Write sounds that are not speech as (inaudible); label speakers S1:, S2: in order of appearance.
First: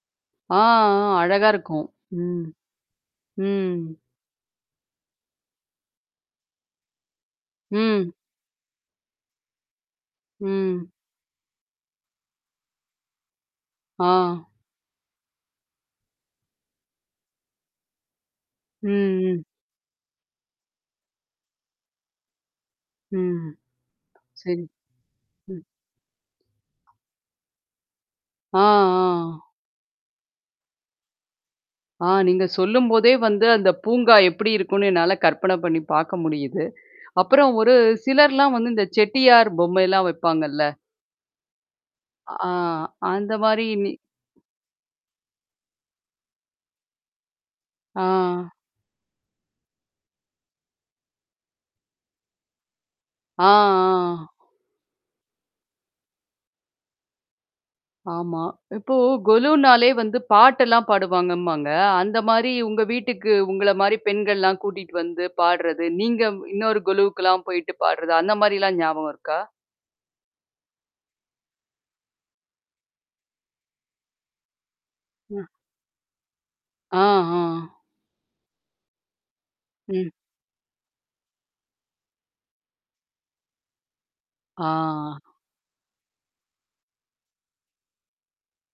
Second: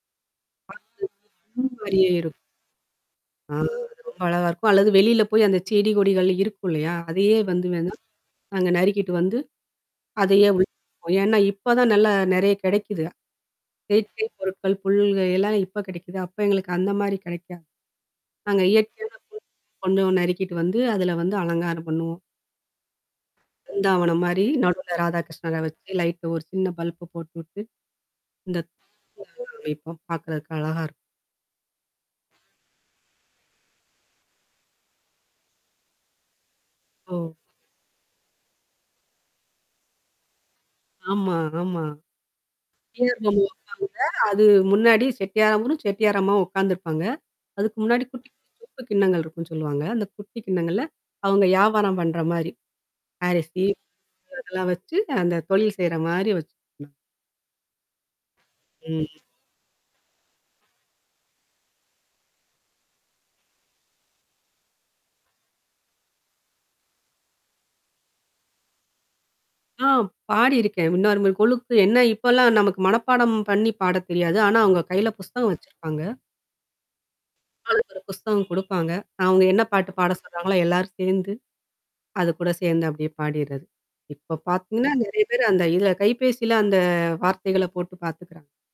S1: ஆ, ஆ, அழகா
S2: பாக்குறதுக்கு புல்லு
S1: இருக்கும்.
S2: மாரியே இருக்கும்.
S1: ம்.
S2: ஆ!
S1: ம்.
S2: அது ரொம்ப அழகா இருக்கும், அல்லது வெளியில போய் அந்த செடி கொடிகள் இருக்கும் இல்லையா? அதையே வந்து வேணுணா,
S1: ம்.
S2: நாங்க நறுக்கிட்டு வந்து, அதையே உள்ள
S1: ம்.
S2: வப்போம். ஏன்னா, இப்போ தான் நல்லா நிறைய கிடைக்குது. செயற்கை
S1: ஆ.
S2: பொருட்கள், புல்கள் எல்லாம் இப்போ கிடைக்குது. அப்போ எங்களுக்கு அந்த மாரி கிடைக்காது. நாங்க இயற்கையான
S1: ம். ம்.
S2: (unintelligible) கொஞ்சம் நறுக்கிட்டு வந்து, அதில வந்து அலங்காரம் பண்ணுவோம்.
S1: ம்.
S2: பிருந்தாவனம் மாரி
S1: சரி.
S2: நடுவில ராதாகிருஷ்ணரை
S1: ம்.
S2: வச்சு, லைட்டு ஒரு சின்ன பல்ப போட்டுவிட்டு இந்த,
S1: ஆ. ஆ.
S2: (unintelligible) வைப்போம். பார்க்குறதுக்கு அழகா இருக்கும்.
S1: ஆ. நீங்க சொல்லும் போதே வந்து அந்த பூங்கா எப்படி இருக்கும்னு என்னால கற்பனை பண்ணி பார்க்க முடியுது.
S2: ஒ.
S1: அப்புறம் ஒரு சிலர்லாம் வந்து இந்த செட்டியார் பொம்மைலாம் வைப்பாங்கல்ல.
S2: ஆமா, ஆமா.
S1: அ ஆ,
S2: செட்டியார்
S1: அந்த
S2: பொம்மை
S1: மாரி நீ
S2: வைப்பாங்க. அது முன்னாடி செட்டியாரவரும், செட்டியார் அம்மாவும் உட்காந்துருப்பாங்க. அதுக்கு முன்னாடி குட்டி,
S1: ஆ.
S2: குட்டி சொப்பு கிண்ணங்கள் இருக்குன்னு சொல்லுவாங்க, அந்த குட்டி கிண்ணங்கள்ல அவங்க வியாபாரம் பண்ணுற மாரி.
S1: ஆ,
S2: அரிசி,
S1: ஆ.
S2: (unintelligible) அதெல்லாம் வச்சு, அந்த தொழில் செய்ற மாரி வச்சு
S1: ஆமா! இப்போ
S2: ம்.
S1: கொலுன்னாலே வந்து பாட்டெல்லாம் பாடுவாங்கம்பாங்க, அந்த மாரி உங்க வீட்டுக்கு உங்கள மாரி பெண்கள்லாம் கூட்டிட்டு வந்து பாடுறது, நீங்க இன்னொரு கொலுவுக்கெல்லாம் போயிட்டு பாடுறது, அந்த மாரிலாம் ஞாபகம் இருக்கா?
S2: ஆ, பாடியிருக்கேன்! இன்னொரு இந்த மாரி கொலுக்கு என்ன இப்போலாம் நமக்கு மனப்பாடம் பண்ணி பாடத் தெரியாது. ஆனா, அவங்க கையில
S1: ம்.
S2: புஸ்தகம் வச்சுருப்பாங்க.
S1: ஆ, ஆ.
S2: ஆளுக்கு ஒரு புஸ்தகம் கொடுப்பாங்க. அவங்க என்ன பாட்டு
S1: ம்.
S2: பாட சொல்றாங்களோ, எல்லாரும் சேர்ந்து, அதுக்கூட சேர்ந்து அப்படியே பாடிறது. இப்போ பார்த்தீங்கன்னா, நிறைய
S1: ஆ.
S2: பேர் அந்த இதில, கைபேசியில அந்த வார்த்தைகளை போட்டு பார்த்துக்கிறாங்க.